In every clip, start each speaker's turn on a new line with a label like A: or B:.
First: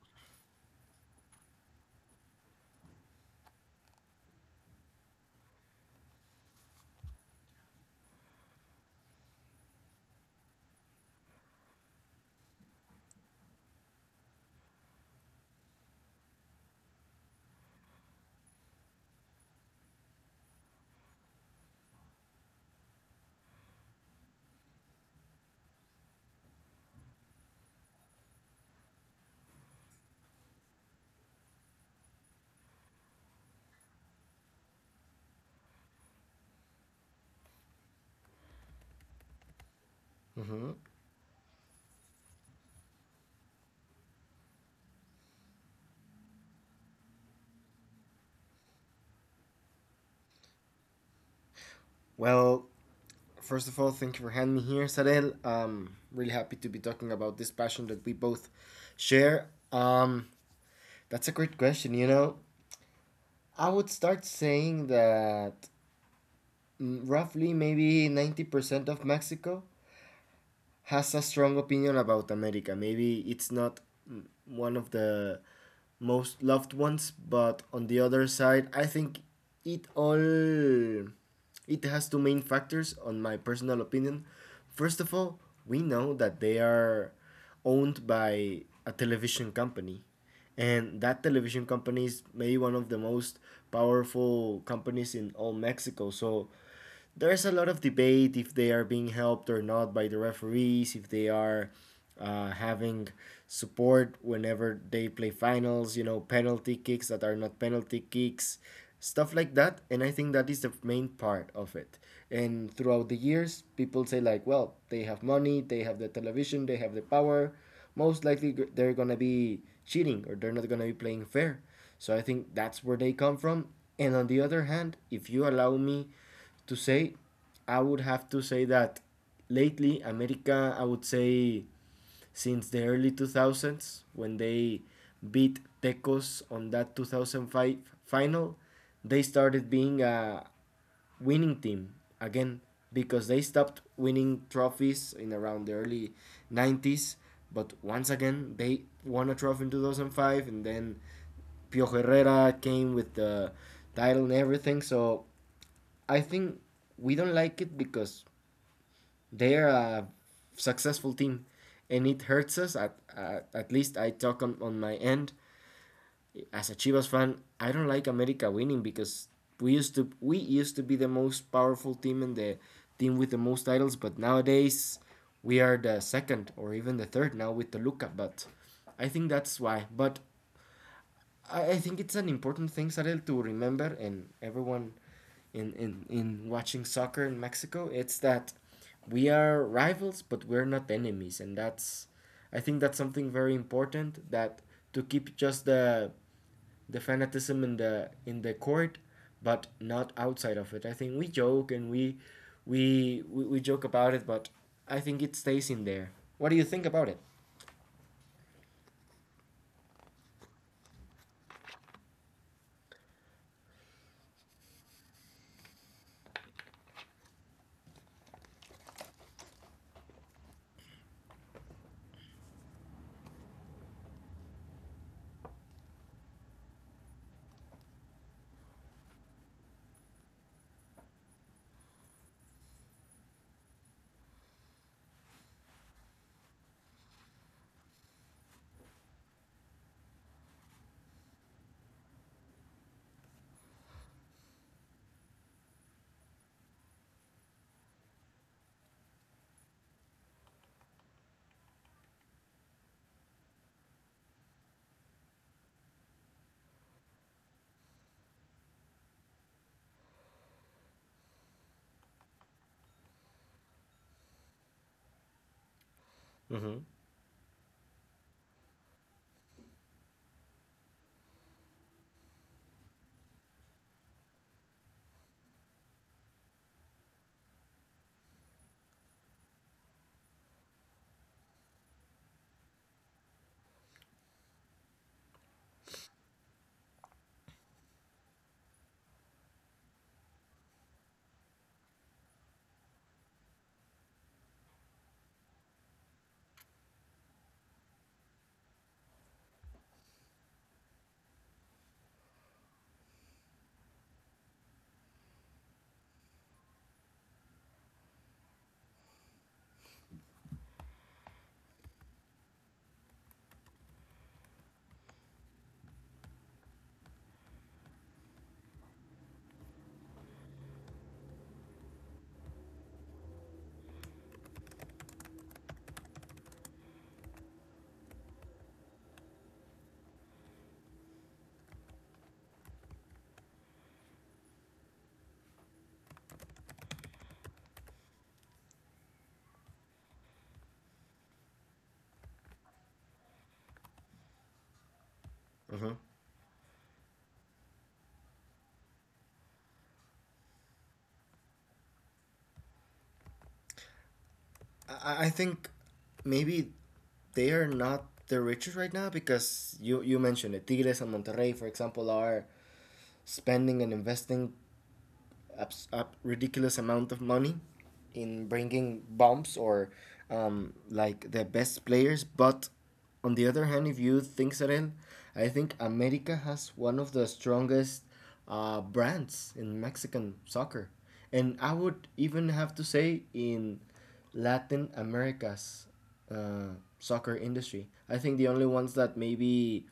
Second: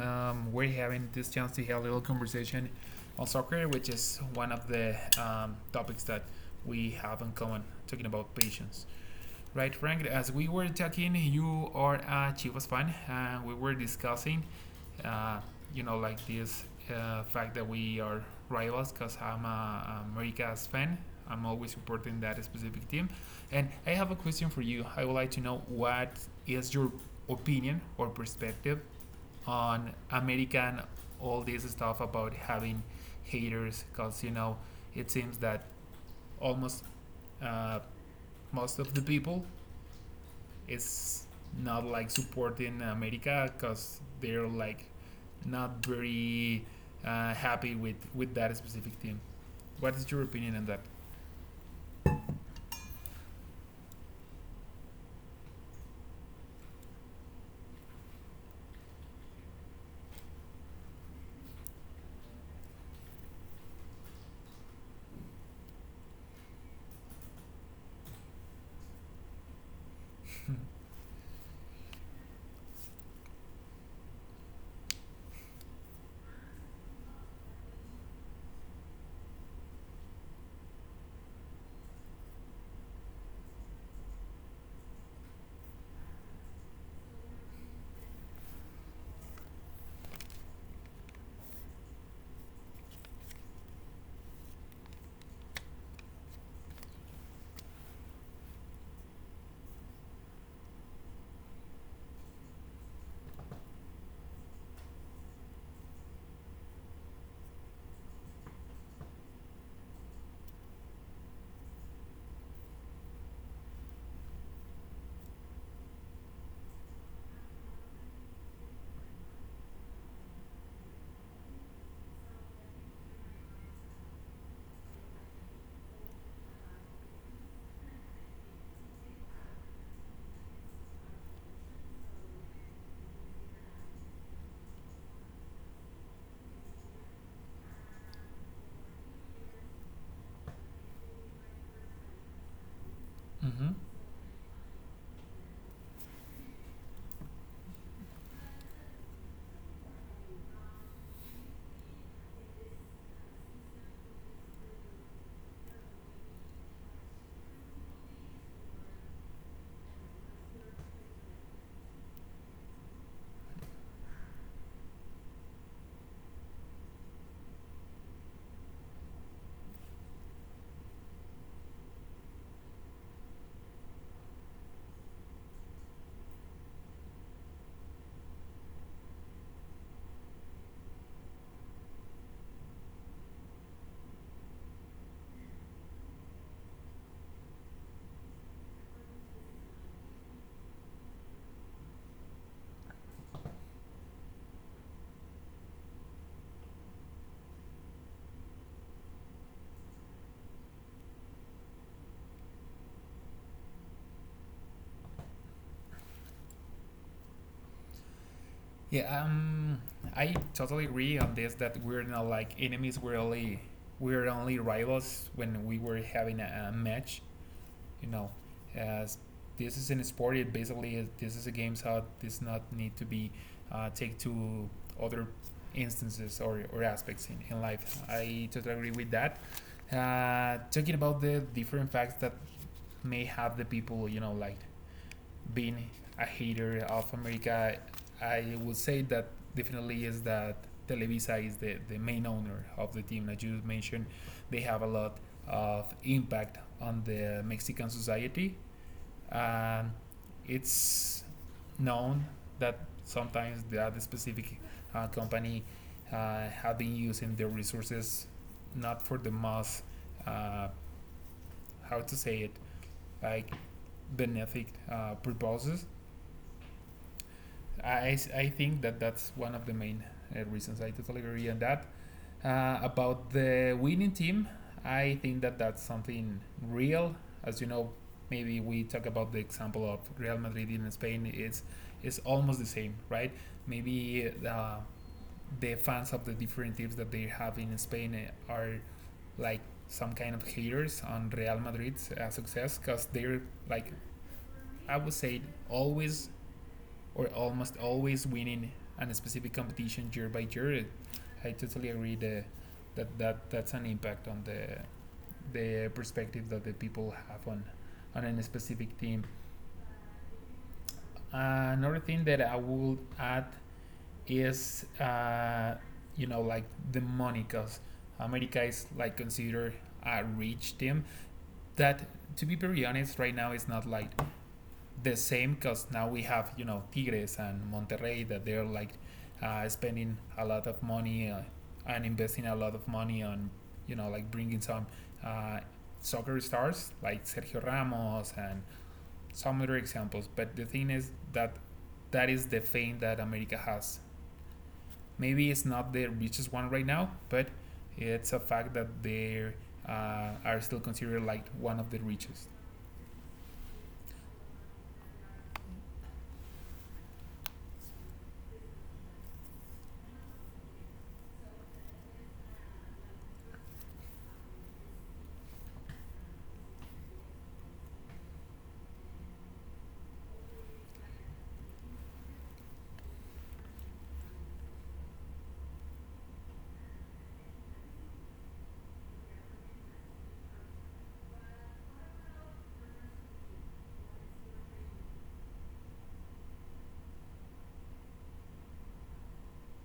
A: We're having this chance to have a little conversation on soccer, which is one of the topics that we have in common, talking about patience. Right, Frank, as we were talking, you are a Chivas fan, and we were discussing, uh, like this fact that we are rivals because I'm a America's fan. I'm always supporting that specific team. And I have a question for you. I would like to know what is your opinion or perspective on American, all this stuff about having haters, because it seems that almost uh, most of the people,
B: Mm-hmm.
A: it's not like supporting America because they're like not very happy with that specific team. What is your opinion on that?
B: Well, first of all, thank you for having me here, Sarel. Really happy to be talking about this passion that we both share. That's a great question. You know, I would start saying that roughly maybe 90% of Mexico has a strong opinion about America. Maybe it's not one of the most loved ones, but on the other side, I think it all it has two main factors on my personal opinion. First of all, we know that they are owned by a television company, and that television company is maybe one of the most powerful companies in all Mexico. So there's a lot of debate if they are being helped or not by the referees, if they are having support whenever they play finals, you know, penalty kicks that are not penalty kicks, stuff like that. And I think that is the main part of it. And throughout the years, people say, like, well, they have money, they have the television, they have the power. Most likely they're going to be cheating, or they're not going to be playing fair. So I think that's where they come from. And on the other hand, if you allow me to say, I would have to say that lately, America, I would say since the early 2000s, when they beat Tecos on that 2005 final, they started being a winning team again, because they
A: Mm-hmm.
B: stopped winning trophies in around the early 90s. But once again, they won a trophy in 2005, and then Pio Herrera came with the title and everything. So I think we don't like it because they're a successful team and it hurts us. At least I talk on my end. As a Chivas fan, I don't like America winning because we used to be the most powerful team and the team with the most titles, but nowadays we are the second or even the third now with Toluca. But I think that's why. But I think it's an important thing, Sarel, to remember, and everyone in watching soccer in Mexico, it's that we are rivals, but we're not enemies. And I think that's something very important that to keep just the fanatism in the court, but not outside of it. I think we joke, and we joke about it, but I think it stays in there. What do you think about it?
A: Yeah, I totally agree on this that we're not like enemies. We're only rivals when we were having a match. you know, as this is in sport, it basically is, this is a game, so it does not need to be take to other instances or aspects in life. I totally agree with that. Talking about the different facts that may have the people, like being a hater of America, I would say that definitely is that Televisa is the main owner of the team that you mentioned. They have a lot of impact on the Mexican society. Um, it's known that sometimes that specific company have been using their resources not for the most uh, how to say it, like benefic purposes.
B: Mm-hmm.
A: I think that that's one of the main reasons. I totally agree on that. About the winning team, I think that that's something real. As you know, maybe we talk about the example of Real Madrid in Spain. It's almost the same, right? Maybe the fans of the different teams that they have in Spain are like some kind of haters on Real Madrid's success, because they're like, I would say, always or almost always winning on a specific competition year by year. I totally agree that that's an impact on the perspective that the people have on a specific team. Another thing that I will add is like the money, because America is like considered a rich team that, to be very honest, right now is not like the same, because now we have, Tigres and Monterrey that they're like spending a lot of money, and investing a lot of money on, like bringing some uh, soccer stars like Sergio Ramos and some other examples. But the thing is that that is the fame that America has. Maybe it's
B: Mm-hmm.
A: not the richest one right now, but it's a fact that they are still considered like one of the richest.
B: I think maybe they are not the richest right now, because you mentioned it. Tigres and Monterrey, for example, are spending and investing a ridiculous amount of money in bringing bumps or like the best players. But on the other hand, if you think so, then I think America has one of the strongest brands in Mexican soccer, and I would even have to say in Latin America's soccer industry. I think the only ones that maybe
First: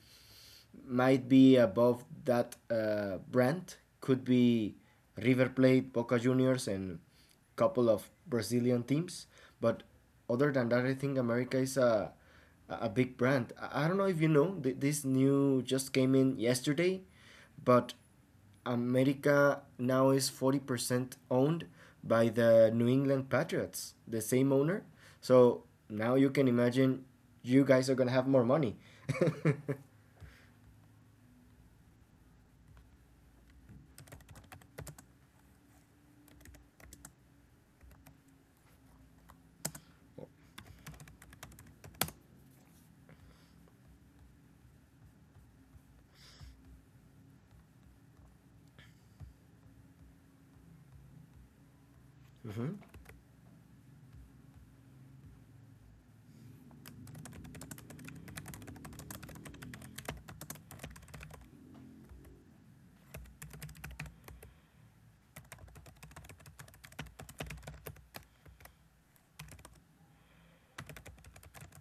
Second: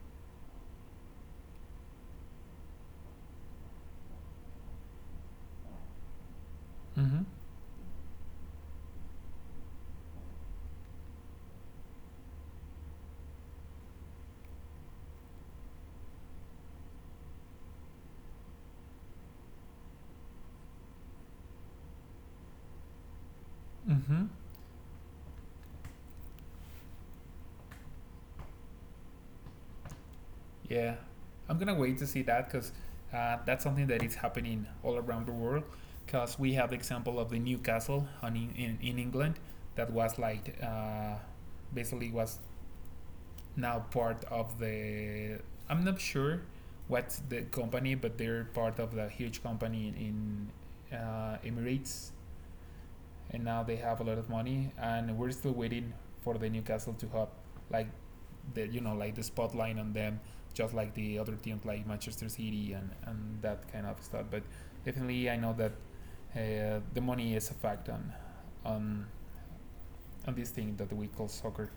B: might be above that brand could be River Plate, Boca Juniors, and
A: Mm-hmm.
B: a couple of Brazilian teams. But other than that, I think America is a big brand. I don't know if you know this new just came in yesterday, but America now is 40% owned by the New England Patriots, the
A: Mm-hmm.
B: same owner. So now you can imagine you guys are gonna have more money.
A: Yeah, I'm gonna wait to see that because that's something that is happening all around the world. Because we have the example of the Newcastle on, in England that was like basically was now part of the. I'm not sure what's the company, but they're part of the huge company in Emirates,
B: hmm
A: and now they have a lot of money, and we're still waiting for the Newcastle to have, like, the, spotlight on them, just like the other teams like Manchester City and that kind of stuff. But definitely, I know that the money is a fact on on this thing that we call soccer.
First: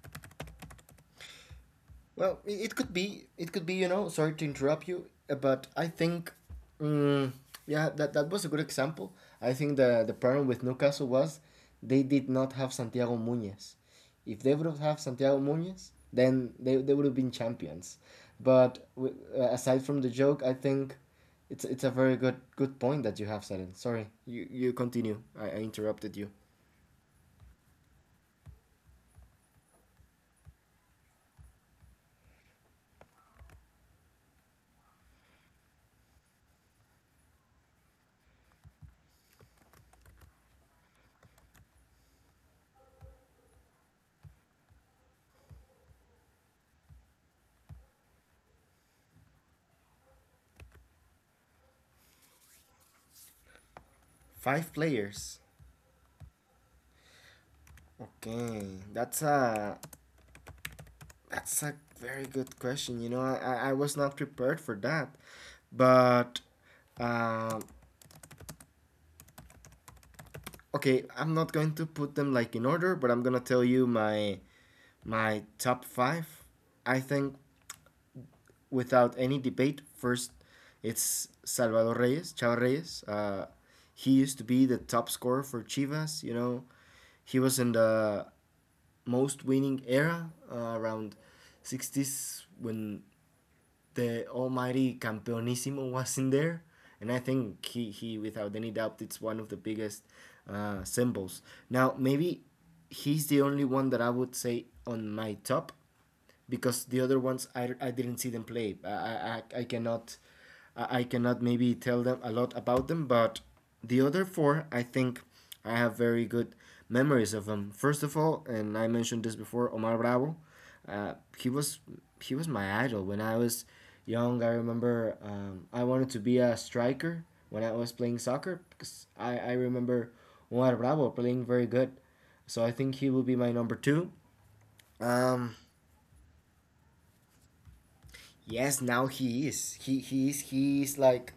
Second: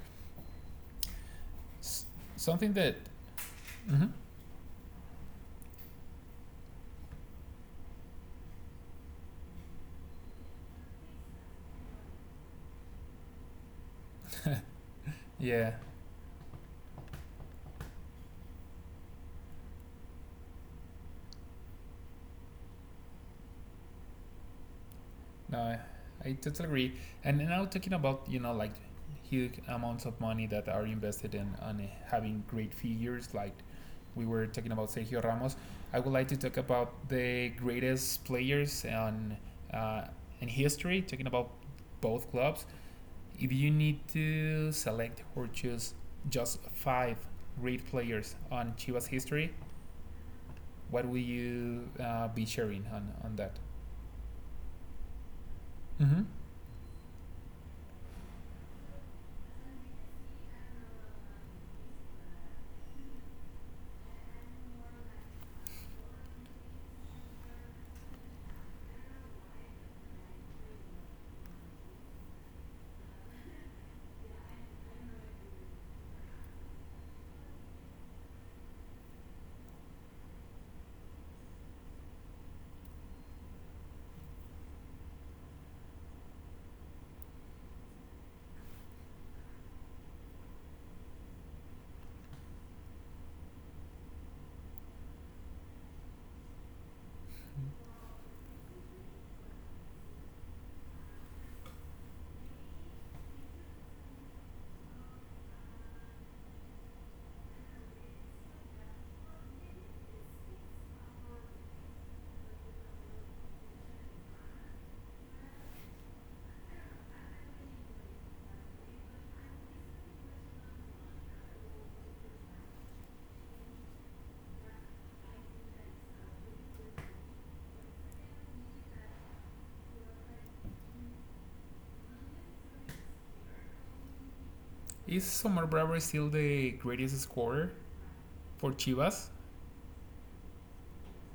A: S-
B: Well,
A: Something that,
B: it could be, you
A: mm-hmm.
B: know. Sorry to interrupt you, but I think, mm yeah, that that was a good example. I think the problem with Newcastle was they did not have Santiago Muñez. If they would have had Santiago
A: Yeah,
B: Muñez, then they would have been champions. But aside from the joke, I think it's a very good point that you have, Salen. Sorry, you continue. I
A: no,
B: interrupted you.
A: totally agree. And now, talking about, like huge amounts of money that are invested in, on having great figures, like we were talking about Sergio Ramos. I would like to talk about the greatest players on uh, in history. Talking about both clubs, if you need to select or choose just five great players on Chivas history, what will you be sharing on that?
B: Five players.
A: Mm-hmm.
B: Okay, that's a That's a very good question. You know, I was not prepared for that. But, um, okay, I'm not going to put them like in order, but I'm gonna tell you my top five. I think without any debate, first it's Salvador Reyes, Chava Reyes. He used to be the top scorer for Chivas. You know, he was in the most winning era around 60s when the almighty Campeonissimo was in there, and I think he without any doubt, it's one of the biggest symbols. Now, maybe he's the only one that I would say on my top, because the other ones I didn't see them play. I cannot maybe tell them a lot about them, but the other four I think I have very good memories of them. First of all, and I mentioned this before, Omar Bravo. Uh, he was he was my idol when I was young. I remember I wanted to be a striker when I was playing soccer because I remember Omar Bravo playing very good. So I think he will be my number two.
A: Is
B: Um,
A: Omar Bravo still the greatest scorer for
B: Yes, now
A: Chivas?
B: he is. Like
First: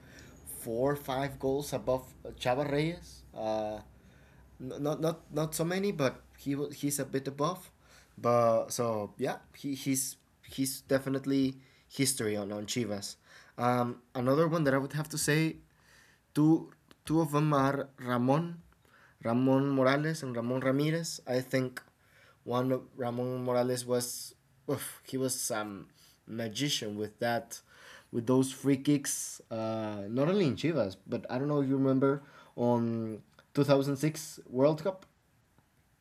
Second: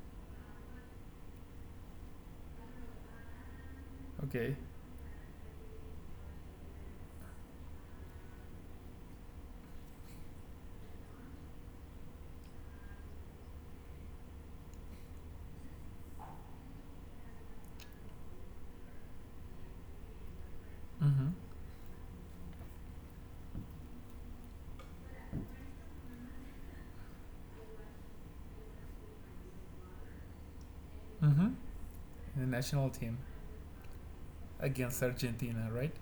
B: four or five goals above Chava Reyes.
A: Okay.
B: Not so many, but he's a bit above. But so yeah, he's definitely history on Chivas. Another one that I would have to say two two of them are Ramon Morales and Ramon Ramirez.
A: Mm-hmm.
B: I think one of Ramon Morales was oof, he was some magician with that with those free kicks not only in Chivas, but I
A: Mm-hmm.
B: don't know if you remember
A: The national team
B: on 2006 World
A: against
B: Cup
A: Argentina, right?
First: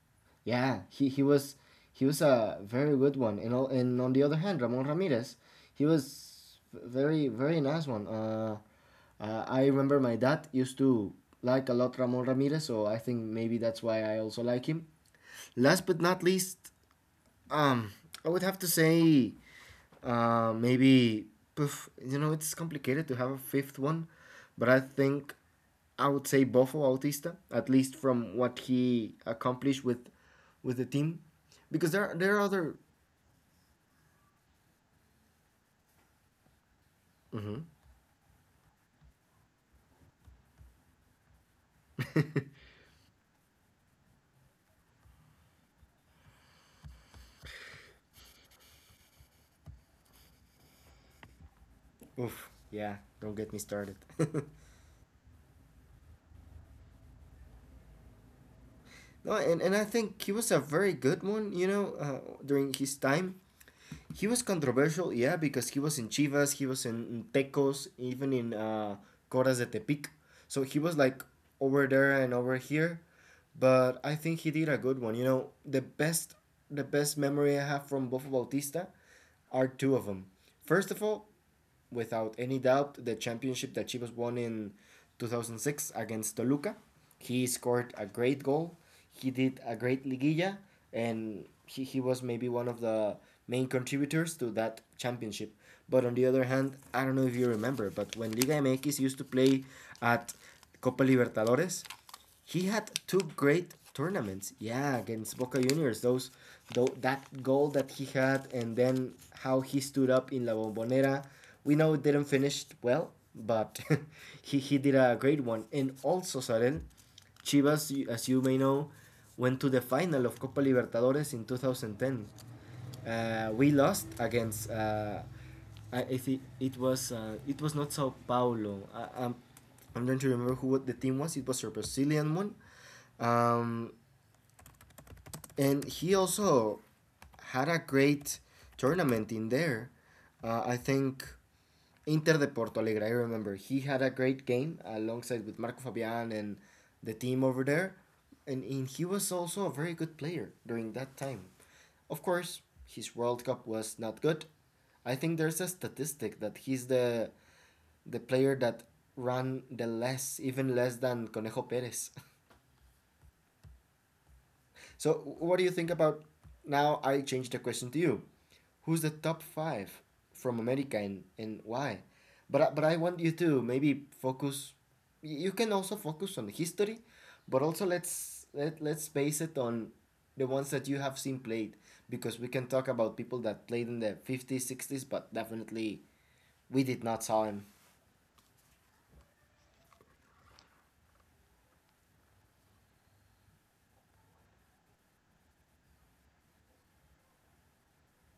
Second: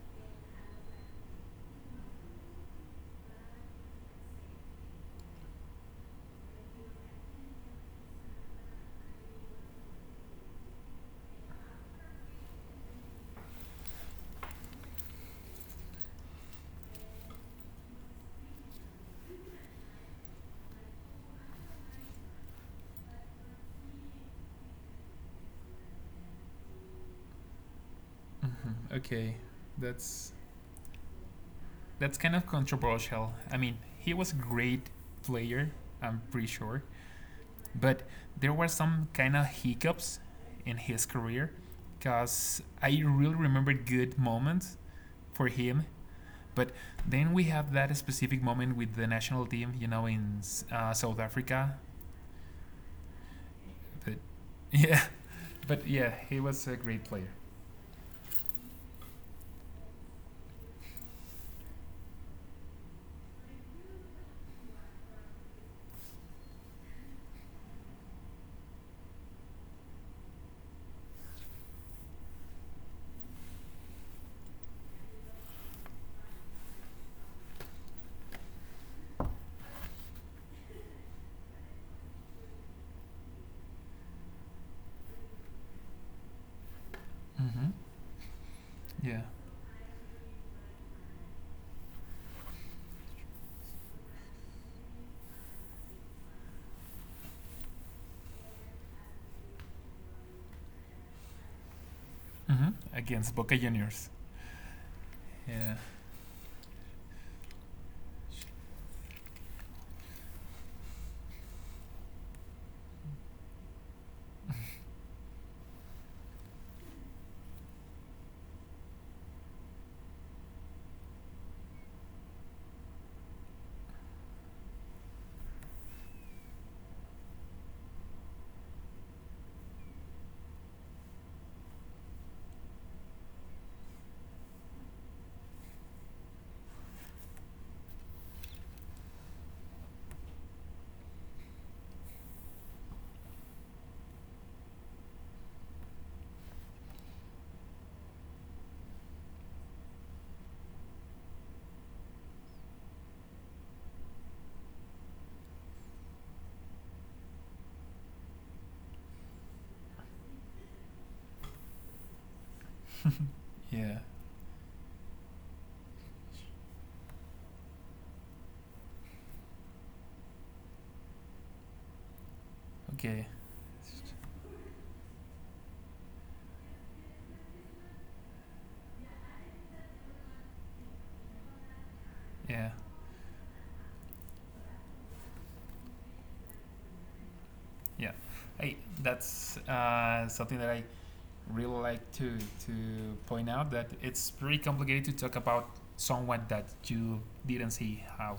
B: yeah, he was a very good one. And, all, and on the other hand, Ramon Ramirez, he was very very nice one. I remember my dad used to like a lot Ramon Ramirez, so I think maybe that's why I also like him. Last but not least, um, I would have to say, maybe poof, you know, it's complicated to have a fifth one, but I think I would say Bofo Autista, at least from what he
A: Okay.
B: accomplished with
A: That's
B: the team, because
A: kind
B: there are
A: of
B: other.
A: controversial. I mean, he was a great player, I'm pretty sure.
B: Hmm
A: But there were some kind of hiccups in his career because I really remember good moments for him. But then we have that specific moment with the national team, in South Africa.
B: Oof, yeah, don't get me started.
A: But yeah, but yeah, he was a great player.
B: No, and I think he was a very good one, you know, during his time. He was controversial, yeah, because he was in Chivas, he was in Tecos, even in Coras de Tepic. So he was like over there and over here, but I think he did a good one. You know, the best memory I have from Bofo Bautista are two of them. First of all, without any doubt the championship that Chivas won in 2006 against Toluca. He
A: Mm-hmm.
B: scored a great goal.
A: Yeah.
B: He did a great liguilla, and he was maybe one of the main contributors to that championship. But on the other hand, I don't know if you remember, but when Liga MX used to play at Copa Libertadores, he
A: Mm-hmm.
B: had two
A: Against Boca
B: great
A: Juniors.
B: tournaments. Yeah, against Boca
A: Yeah,
B: Juniors, those, though that goal that he had, and then how he stood up in La Bombonera. We know it didn't finish well, but he did a great one. And also, Sarel, Chivas, as you may know, went to the final of Copa Libertadores in 2010. We lost against. Uh, I think it was not Sao Paulo. I'm trying to remember who the team was. It was a Brazilian one, um, and he also had a great tournament in there. I think Inter de Porto Alegre. I remember he had a great game alongside with Marco Fabian and the team over there, and he was also a very good player during that time. Of course, his World Cup was not good. I think there's a statistic that he's the player that ran the less, even less than Conejo Perez.
A: yeah,
B: So, what do you think about now? I change the question to you. Who's the top five from America, and why? But but I want
A: okay,
B: you to maybe focus. You can also focus on history, but also let's base it on the ones that you have seen played, because we can
A: yeah,
B: talk about people that played in the 50s, 60s, but definitely we did not saw him.
A: yeah. Hey, that's something that I really like to point out, that it's pretty complicated to talk about someone that you didn't see how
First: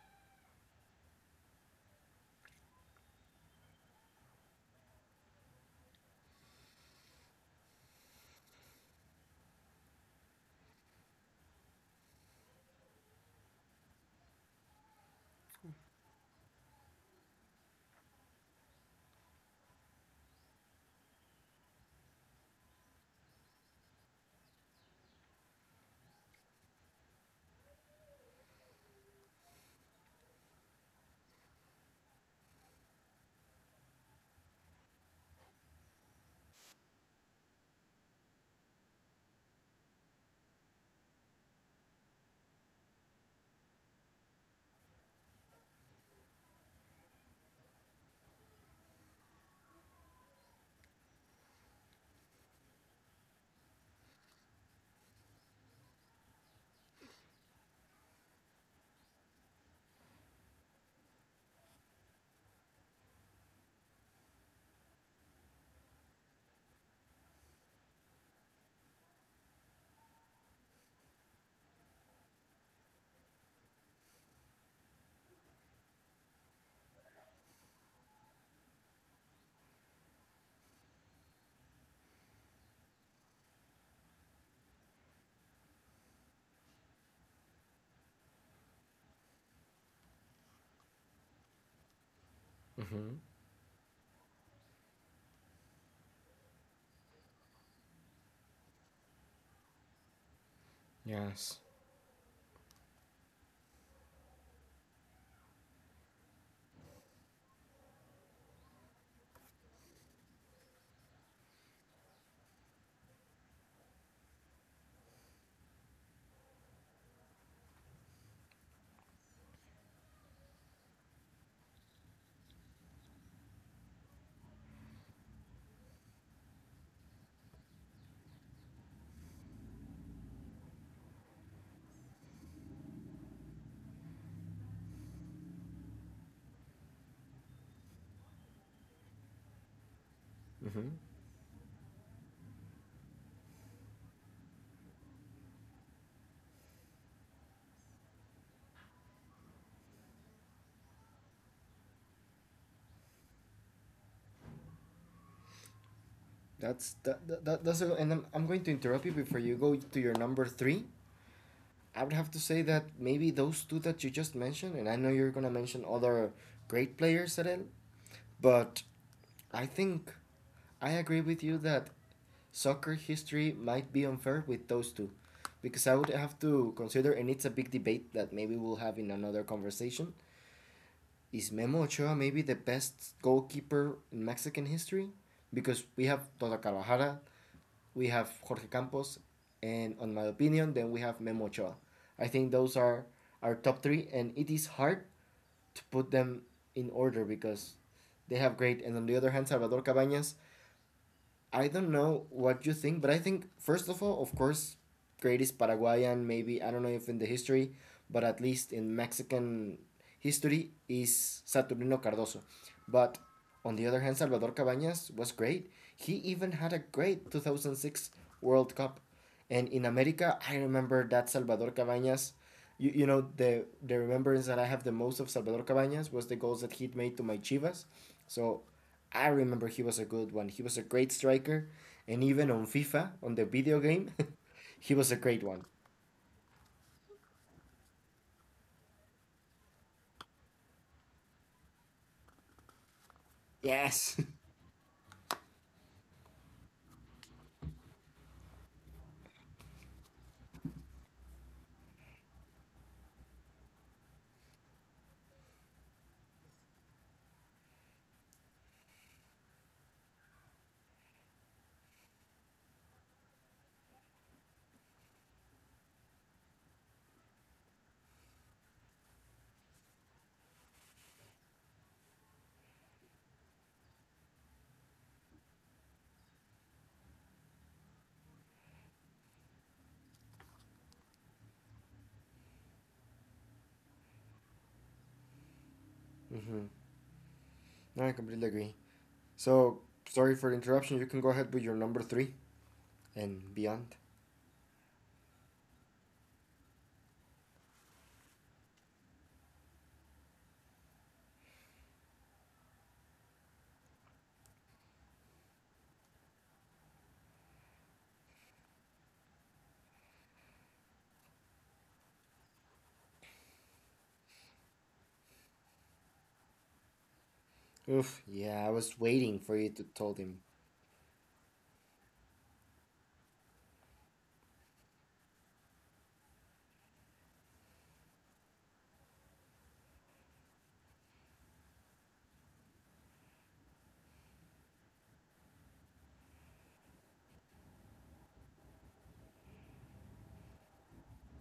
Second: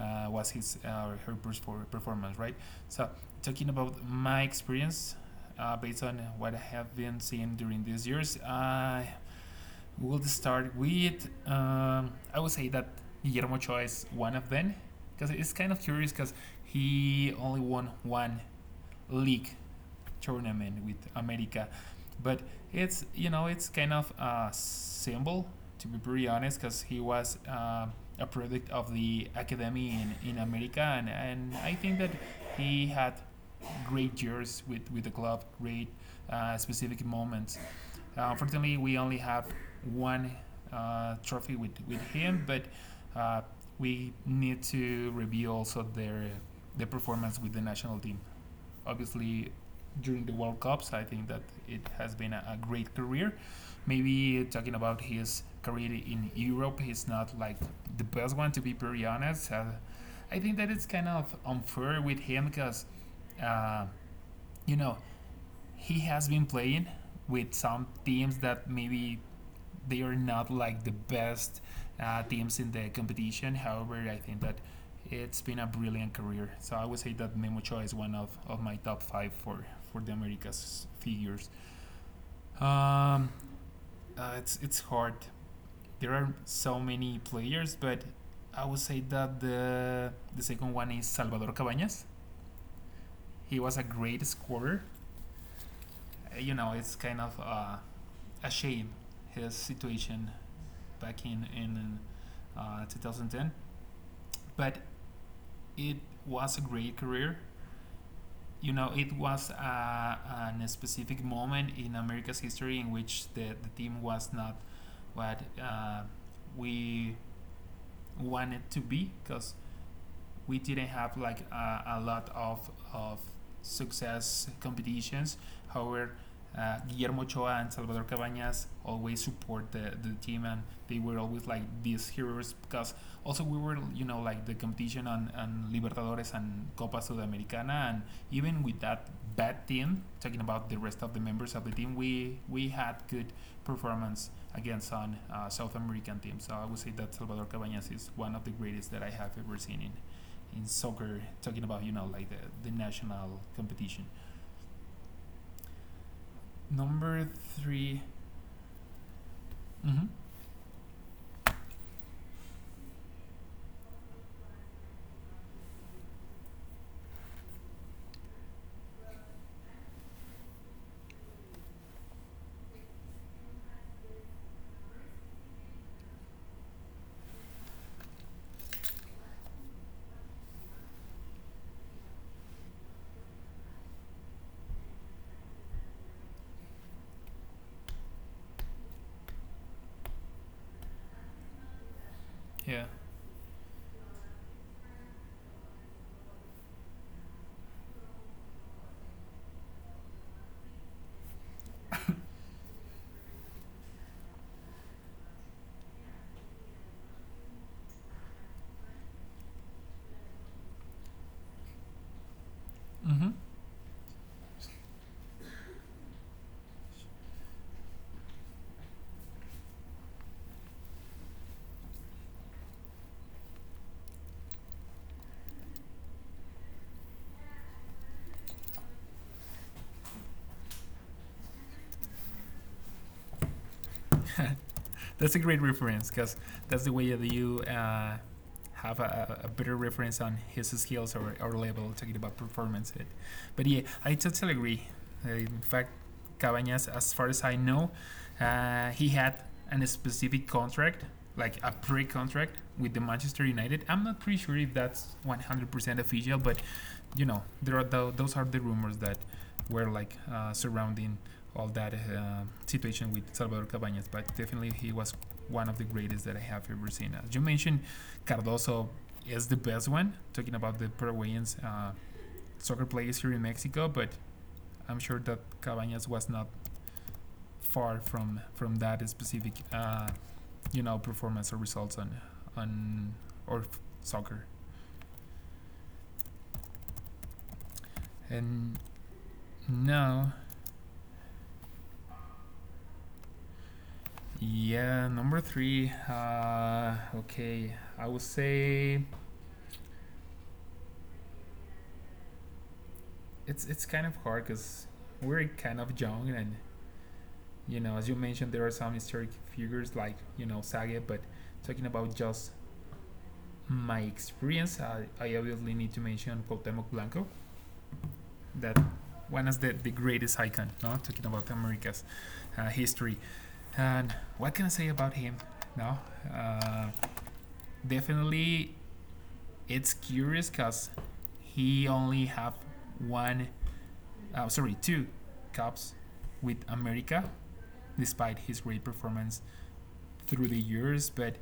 A: was his, her performance, right? So talking about my experience, based on what I have been seeing during these years, I we'll start with, I would say that Guillermo Ochoa is one of them, because it's kind of curious because he only won one league tournament with America, but it's, kind of a symbol, to be pretty honest, because he was a product of the academy in America, and, I think that he had great years with the club, great, specific moments. Unfortunately, we only have one trophy with him, but uh, we need to review also the performance with the national team. Obviously, during the World Cups, I think that it has been a great career. Maybe talking about his career in Europe, he's not like the best one, to be very honest. I think that it's kind of unfair with him, because uh, you know he has been playing with some teams that maybe they are not like the best teams in the competition. However, I think that it's been a brilliant career. So I would say that Memo Ochoa is one of my top five for, the Americas figures. Um, it's hard. There are so many players, but I would say that the second one is Salvador Cabañas.
B: Mm-hmm.
A: He was a great scorer. It's kind of a shame, his situation back in
B: Yes.
A: in 2010. But it was a great career. It was a specific moment in America's history in which the team was not what we wanted to be, because we didn't have like a lot of success competitions. However, Guillermo Choa and Salvador Cabañas always support the team, and they were always like these heroes, because also we were, like the competition on Libertadores and Copa Sudamericana, and even with that bad team, talking about the
B: Mm-hmm.
A: rest of the members of the team, we had good performance against, on South American teams. So I would say that Salvador Cabañas is one of the greatest that I have ever seen in soccer, talking about, like the national competition.
B: That's
A: Number
B: that that's a,
A: 3.
B: and I'm going to interrupt you before you go to
A: Mm-hmm.
B: your number three. I would have to say that maybe those two that you just mentioned, and I know you're gonna mention other great players, Adel, but I think I agree with you that soccer history might be unfair with those two, because I would have to consider, and it's a big debate that maybe we'll have in another conversation. Is Memo Ochoa maybe the best goalkeeper in Mexican history? Because we have Tota Carvajal, we have Jorge Campos, and on my opinion, then we have Memo Ochoa. I think those
A: Yeah.
B: are our top three, and it is hard to put them in order because they have great. And on the other hand, Salvador Cabañas. I don't know what you think, but I think first of all, of course, greatest Paraguayan, maybe I don't know if in the history, but at least in Mexican history is Saturnino Cardozo. But
A: Mm-hmm.
B: on the other hand, Salvador Cabañas was great. He even had a great 2006 World Cup. And in America, I remember that Salvador Cabañas. The remembrance that I have the most of Salvador Cabañas was the goals that he'd made to my Chivas. So I remember he was a good one. He was a great striker. And even on FIFA, on the video game, he was a
A: That's a
B: great
A: great
B: one.
A: reference, because that's the way that you have a better reference on his skills, or level, talking about performance. But yeah, I
B: Yes.
A: totally agree. In fact, Cabañas, as far as I know, he had a specific contract, like a pre-contract with the Manchester United. I'm not pretty sure if that's 100% official, but, there are those are the rumors that were like surrounding all that situation with Salvador Cabañas, but definitely he was one of the greatest that I have ever seen. As you mentioned, Cardoso is the best one, talking about the Paraguayans, soccer players here in Mexico, but I'm sure that Cabañas was not far from that specific, performance or results on soccer.
B: Hmm, I completely agree.
A: And
B: So,
A: now.
B: sorry for the interruption. You can go ahead with your number three and beyond.
A: Yeah, number three. Okay, I would say it's kind of hard, because we're kind of young, and, as you mentioned, there are some historic figures like, Sage. But talking about just my experience, I obviously need to mention Cuauhtémoc Blanco.
B: Oof. Yeah, I
A: That
B: was waiting
A: one
B: for
A: is
B: you to
A: the
B: tell
A: greatest
B: him.
A: icon. No, talking about America's history, and what can I say about him? No, uh, definitely, it's curious because he only have one, two cups with America, despite his great performance through the years. But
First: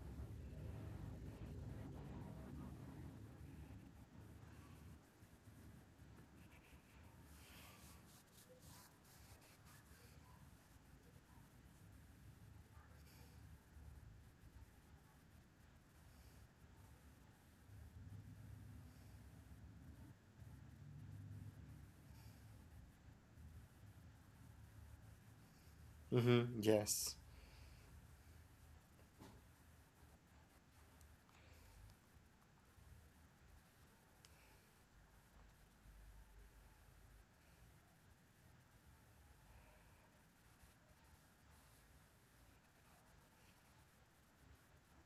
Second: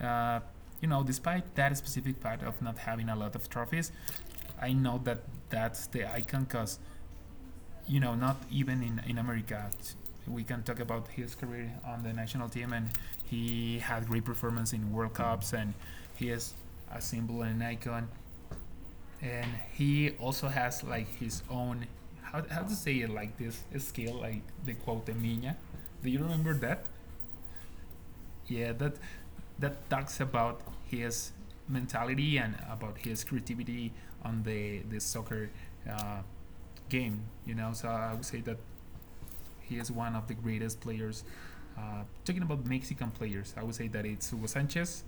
A: uh, despite that specific fact of not having a lot of trophies, I know that that's the icon, because, not even in America. We can talk about his career on the national team, and he had great performance in World Cups, and he is a symbol and an icon, and he also has like his own, how to say it like this skill, like the quote mina. Do you remember
B: Mm-hmm.
A: that?
B: Yes.
A: Yeah, that talks about his mentality and about his creativity on the soccer uh, game. You know, so I would say that he is one of the greatest players. Talking about Mexican players, I would say that it's Hugo Sanchez,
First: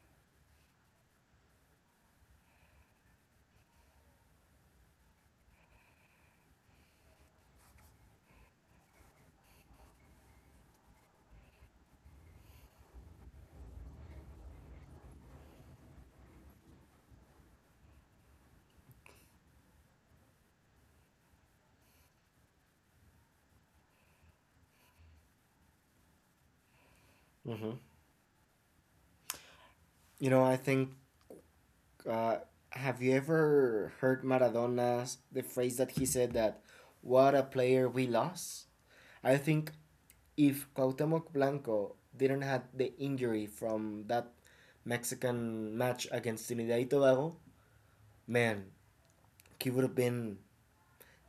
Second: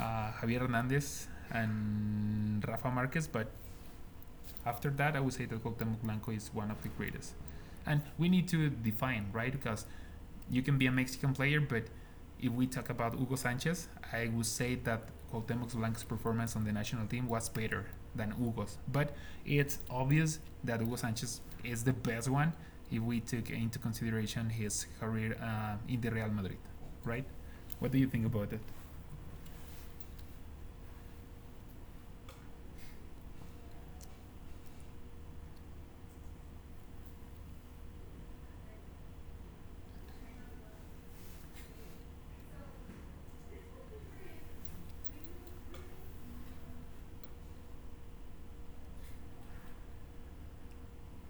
A: Javier Hernandez, and Rafa Marquez, but after that, I would say that Cuauhtemoc Blanco is one of the greatest. And we need to define, right? Because you can be a Mexican player, but if we talk about Hugo Sanchez, I would say that Cuauhtemoc Blanco's performance on the national team was better than Hugo's. But it's obvious that Hugo Sanchez is the best one if we took into consideration his career in the Real Madrid, right?
B: Mm-hmm.
A: What do you think about it?
B: You know, I think Uh, have you ever heard Maradona's the phrase that he said that what a player we lost? I think if Cuauhtemoc Blanco didn't have the injury from that Mexican match against Trinidad and Tobago, man, he would have been.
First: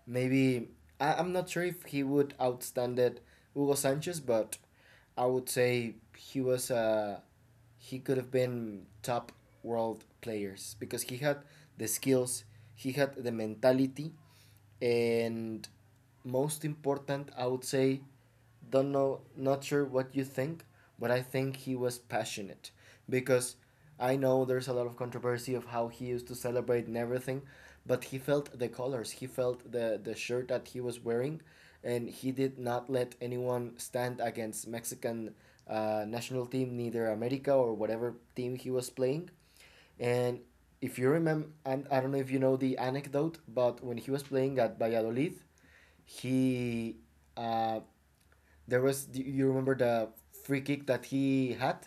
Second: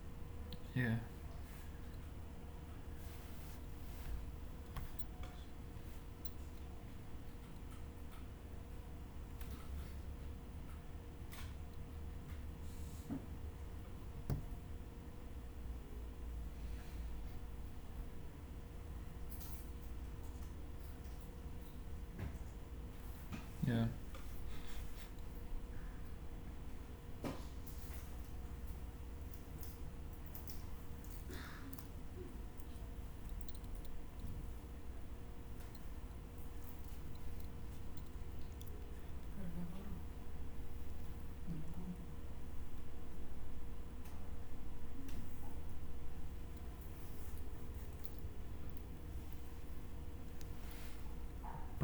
B: Maybe
A: Yeah,
B: I'm not sure if he would outstand it Hugo Sanchez, but I would say he was he could have been top world players because he had the skills, he had the mentality, and most important I would say don't know not sure what you think but I think he was passionate because
A: yeah.
B: I know there's a lot of controversy of how he used to celebrate and everything but he felt the colors, he felt the shirt that he was wearing and he did not let anyone stand against Mexican national team, neither America or whatever team he was playing. And if you remember, and I don't know if you know the anecdote, but when he was playing at Valladolid, he uh, there was do you remember the free kick that he had,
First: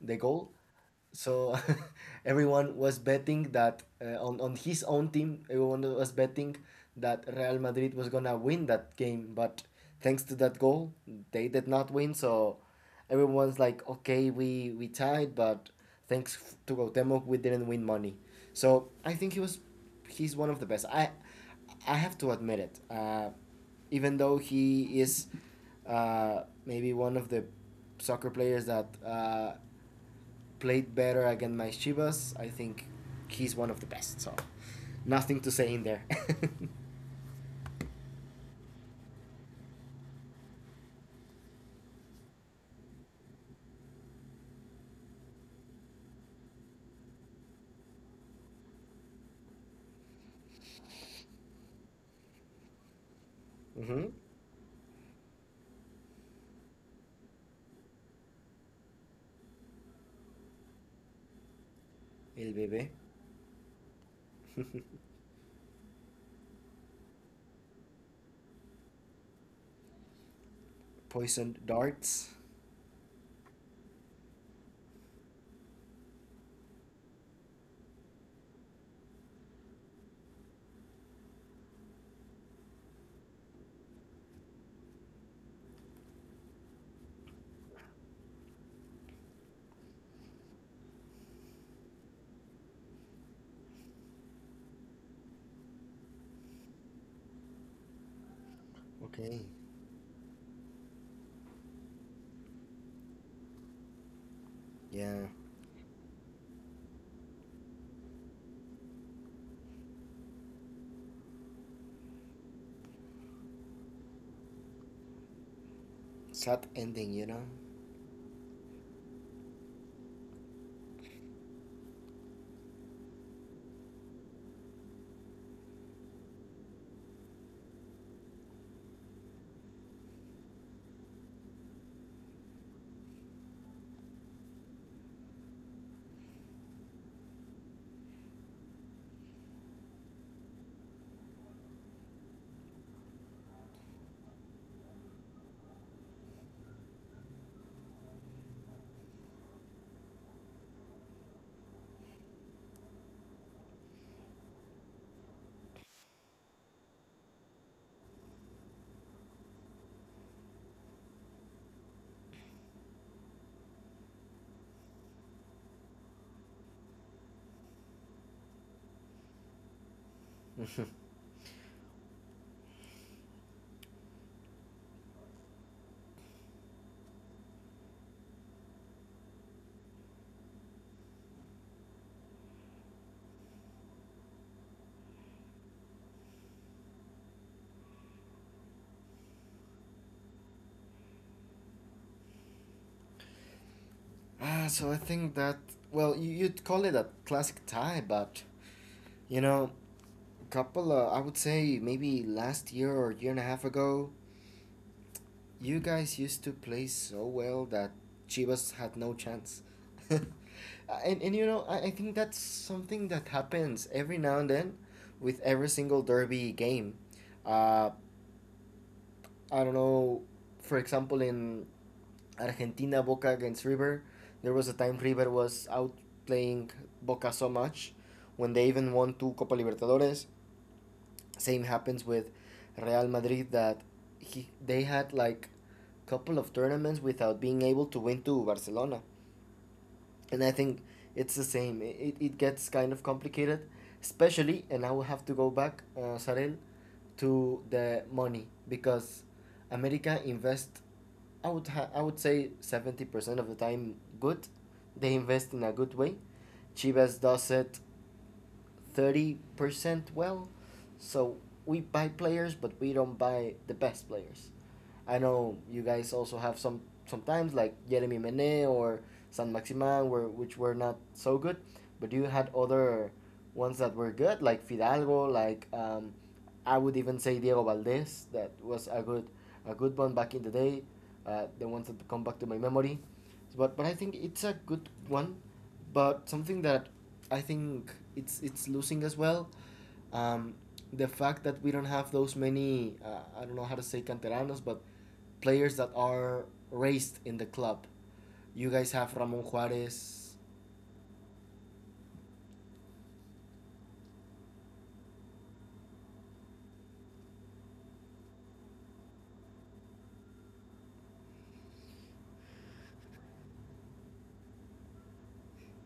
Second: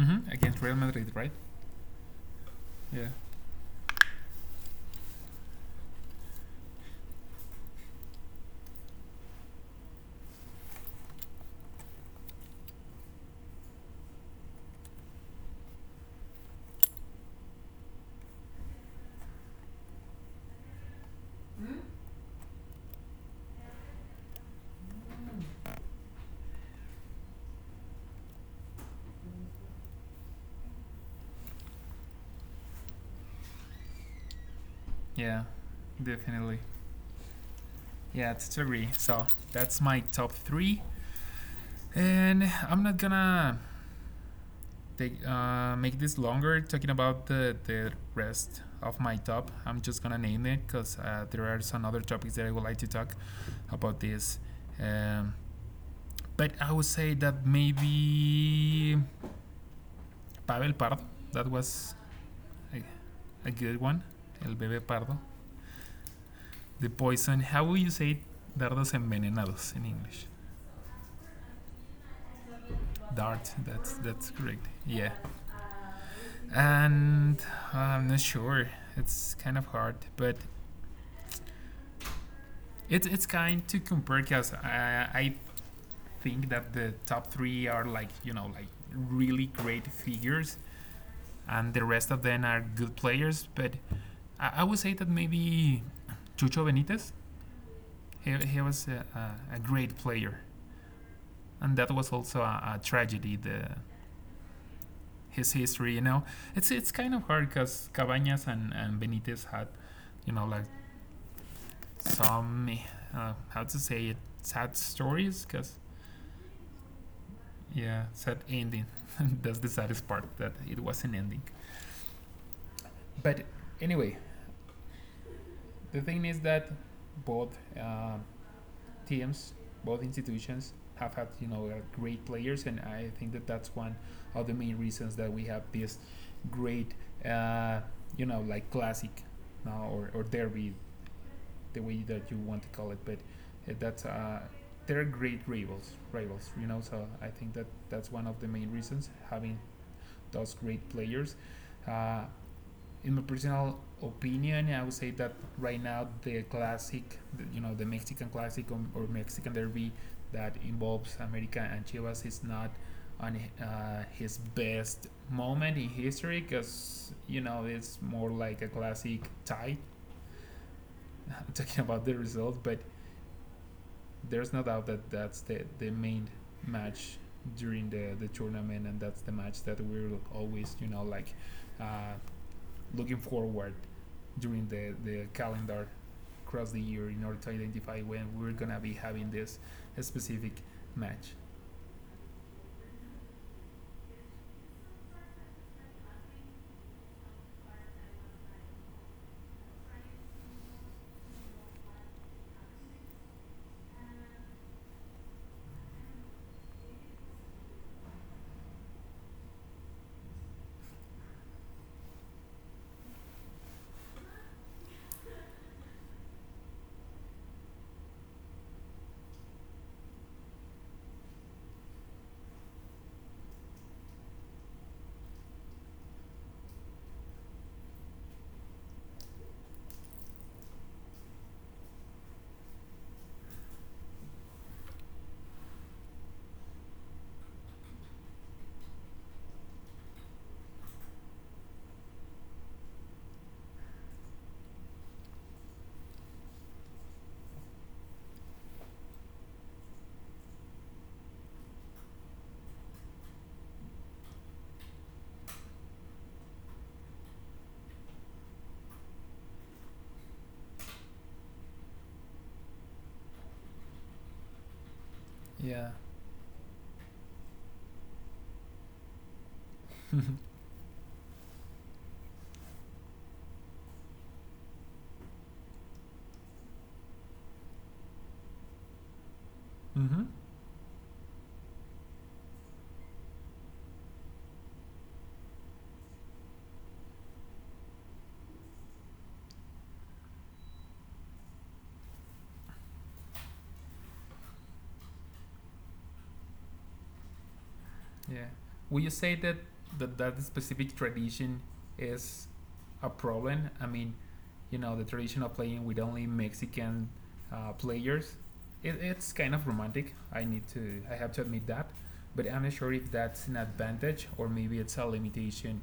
B: the goal.
A: Against Real Madrid, right?
B: So everyone was
A: Yeah,
B: betting that on his own team, everyone was betting that Real Madrid was gonna win that game. But thanks to that goal, they did not win. So everyone's like, okay, we tied, but thanks to Gautemo, we didn't win money. So I think he was he's one of the best. I have to admit it. Even though he is uh, maybe one of the soccer players that played better against my Chivas. I think he's one of the best. So nothing
A: yeah,
B: to say in there.
A: definitely. Yeah, to agree. So that's my top three, and I'm not gonna take make this longer talking about the rest of my top. I'm just gonna name it because there are some other topics that I would like to talk about
B: Mm-hmm.
A: this. Um, but I would say that maybe Pavel Pardo. That was
B: El
A: a,
B: bebé,
A: a good one. El bebé pardo. The poison. How would you say dardos envenenados in English?
B: poisoned darts.
A: Dart. That's correct. Yeah. And I'm not sure. It's kind of hard, but it's kind to compare because I think that the top three are like, you know, like really great figures, and the rest of them are good players. But I would say that maybe Chucho Benitez, he was
B: Okay.
A: a great player, and that was also a tragedy. The
B: Yeah.
A: his history, you know, it's kind of hard because Cabañas and Benitez had, you know, like some how to say it, sad stories because
B: Sad ending, you know.
A: yeah, sad ending. That's the saddest part, that it was an ending, but anyway, the thing is that both teams, both institutions have had, you know, great players, and I think that that's one of the main reasons that we have this great uh, you know, like classic now, or derby, the way that you want to call it, but that's they're great rivals, rivals, you know. So I think that that's one of the main reasons, having those great players. Uh, in my personal opinion, I would say that right now the classic, the, you know, the Mexican classic or Mexican derby that involves America and Chivas is not on his best moment in history, because you know, it's more like a classic tie. I'm talking about the result, but there's no doubt that that's the main match during the tournament, and that's the match that we're always, you know, like uh, looking forward during the calendar across the year in order to identify when we're gonna be having this specific match.
B: Ah, so I think that well, you'd call it a classic tie, but you know, couple of I would say maybe last year or year and a half ago, you guys used to play so well that Chivas had no chance. and, and you know, I think that's something that happens every now and then with every single derby game. Uh, I don't know, for example, in Argentina, Boca against River, there was a time River was outplaying Boca so much when they even won two Copa Libertadores. Same happens with Real Madrid that he, they had like a couple of tournaments without being able to win to Barcelona. And I think it's the same. It gets kind of complicated, especially, and I will have to go back, Sarel, to the money because America invest, I would say 70% of the time good. They invest in a good way. Chivas does it 30% well. So we buy players, but we don't buy the best players. I know you
A: Yeah.
B: guys also have some sometimes like Jeremy Mene or San Maximan, were which were not so good, but you had other ones that were good, like Fidalgo, like I would even say Diego Valdez, that was a good one
A: Mm-hmm.
B: back in the day. The ones that come back to my memory, but I think it's a good one, but something that I think it's losing as well um, the fact that we don't have those many, I don't know how to say canteranos, but players that are raised in the club.
A: Yeah.
B: You guys
A: Will you
B: have
A: say
B: Ramon
A: that that,
B: Juarez.
A: that specific tradition is a problem? I mean, you know, the tradition of playing with only Mexican players. It, it's kind of romantic. I need to I have to admit that, but I'm not sure if that's an advantage or maybe it's a limitation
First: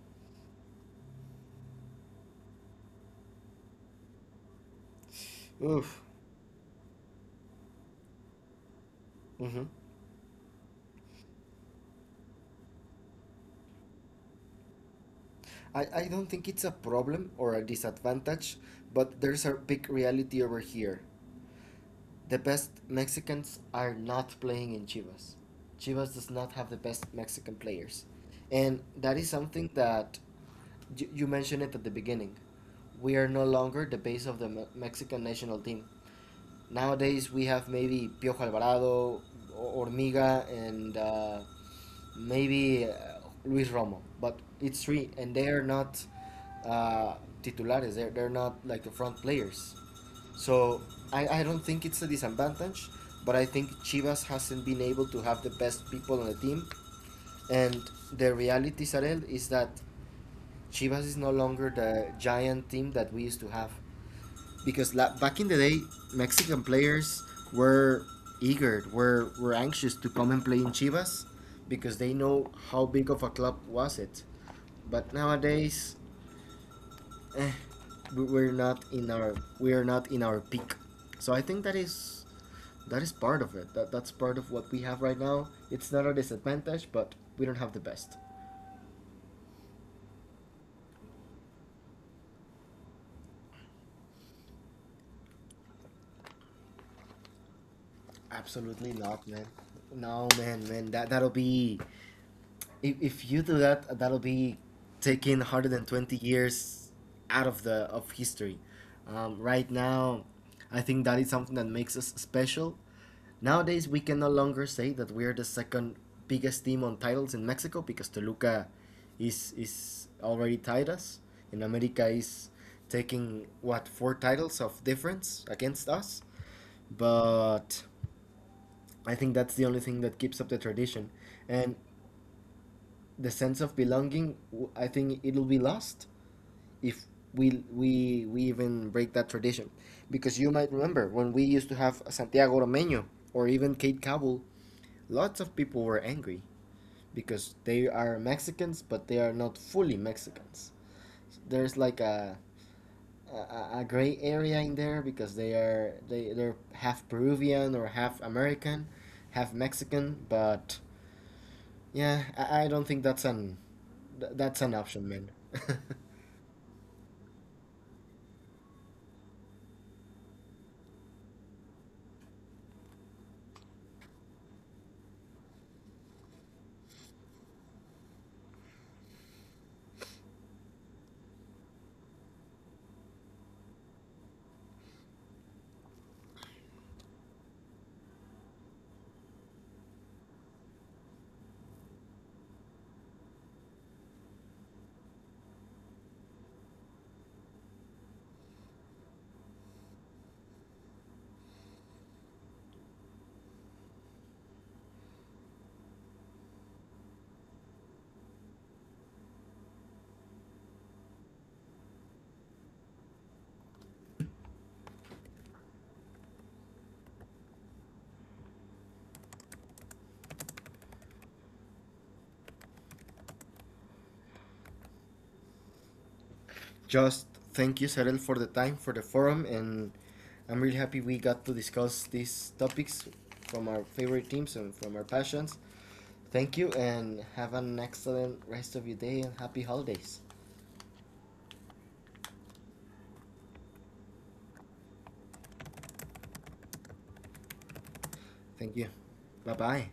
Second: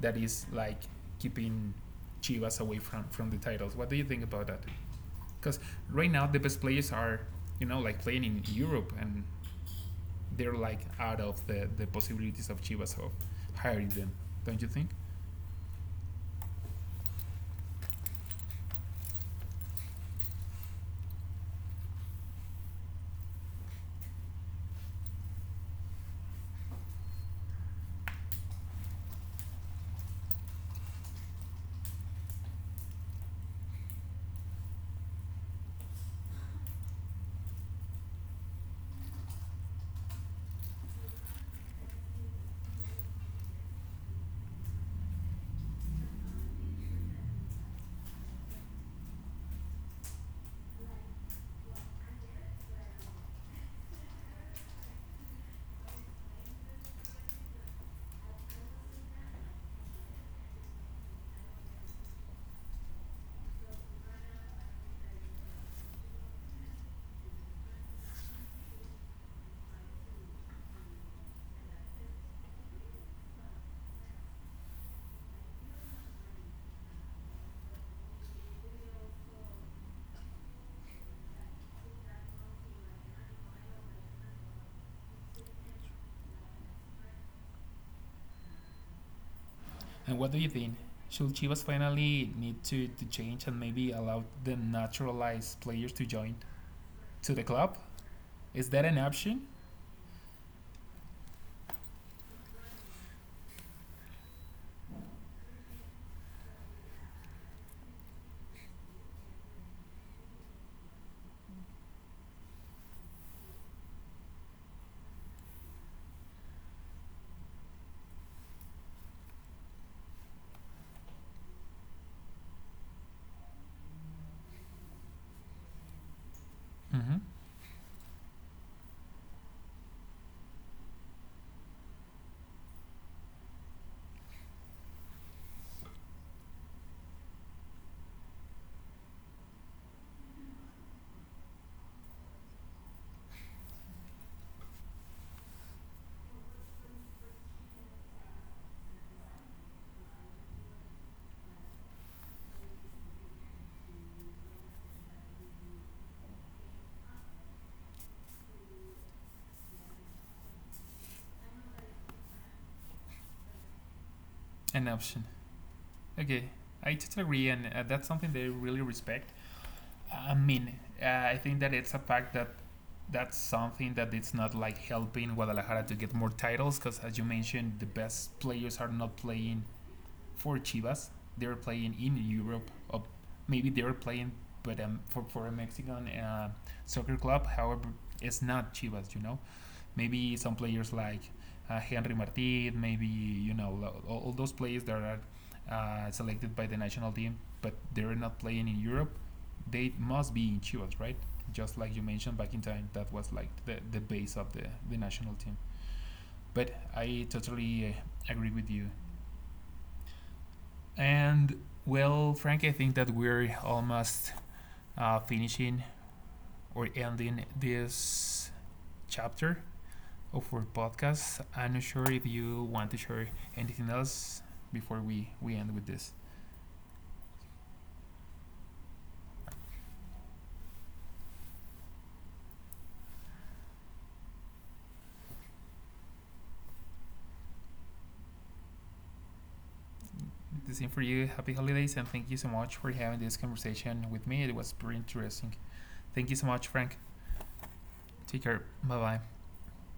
A: that is like keeping Chivas away from the titles. What do you think about that? Because
B: Oof.
A: right now the best players are, you know, like playing in Europe, and
B: Hmm.
A: they're like out of the possibilities of Chivas of hiring them. Don't you think?
B: I don't think it's a problem or a disadvantage, but there's a big reality over here. The best Mexicans are not playing in Chivas. Chivas does not have the best Mexican players. And that is something that you mentioned it at the beginning. We are no longer the base of the Me- Mexican national team. Nowadays, we have maybe Piojo Alvarado, O- Ormiga, and maybe Luis Romo. But it's three, and they are not uh, titulares. They're not like the front players. So I don't think it's a disadvantage, but I think Chivas hasn't been able to have the best people on the team. And the reality, Sarel, is that Chivas is no longer the giant team that we used to have. Because back in the day, Mexican players were eager, were anxious to come and play in Chivas because they know how big of a club was it. But nowadays, eh, we are not in our peak. So I think that is part of it. That that's part of what we have right now. It's not a disadvantage, but we don't have the best.
A: And what do you think? Should Chivas finally need to change and maybe allow the naturalized players to join to the club? Is that
B: Absolutely
A: an
B: not,
A: option?
B: man. No, man, man. That that'll be if you do that, that'll be taking 120 years out of the of history. Right now, I think that is something that makes us special. Nowadays, we can no longer say that we are the second biggest team on titles in Mexico because Toluca is already tied us, and America is taking what four titles of difference against us.
A: Mm-hmm.
B: But I think that's the only thing that keeps up the tradition. And the sense of belonging I think it'll be lost if we even break that tradition because you might remember when we used to have Santiago Romeño or even Kate Cabul, lots of people were angry because they are Mexicans but they are not fully Mexicans. There's like a a gray area in there because they are they're half Peruvian or half American, half Mexican, but yeah I don't think that's an
A: An
B: option,
A: option.
B: man.
A: Okay, I totally agree, and that's something they really respect. I mean, I think that it's a fact that that's something that it's not like helping Guadalajara to get more titles because, as you mentioned, the best players are not playing for Chivas. They're playing in Europe. Maybe they're playing, but for a Mexican soccer club, however, it's not Chivas. You know, maybe some players like Henry Martin, maybe you know all those players that are selected by the national team, but they're not playing in Europe. They must be in Chivas, right? Just like you mentioned back in time, that was like the base of the national team. But I totally agree with you, and well, Frank, I think that we're almost finishing or ending this chapter of our podcast. I'm not sure if you want to share anything else before we end with this.
B: Just thank you, Sarel, for the time, for the forum, and I'm really happy we got to discuss these topics from our favorite teams and from our passions. Thank you, and have an excellent rest of your day and happy holidays.
A: The same for you. Happy holidays and thank you so much for having this conversation with me. It was pretty interesting. Thank you so much, Frank. Take care.
B: Thank you.
A: Bye bye.
B: Bye bye.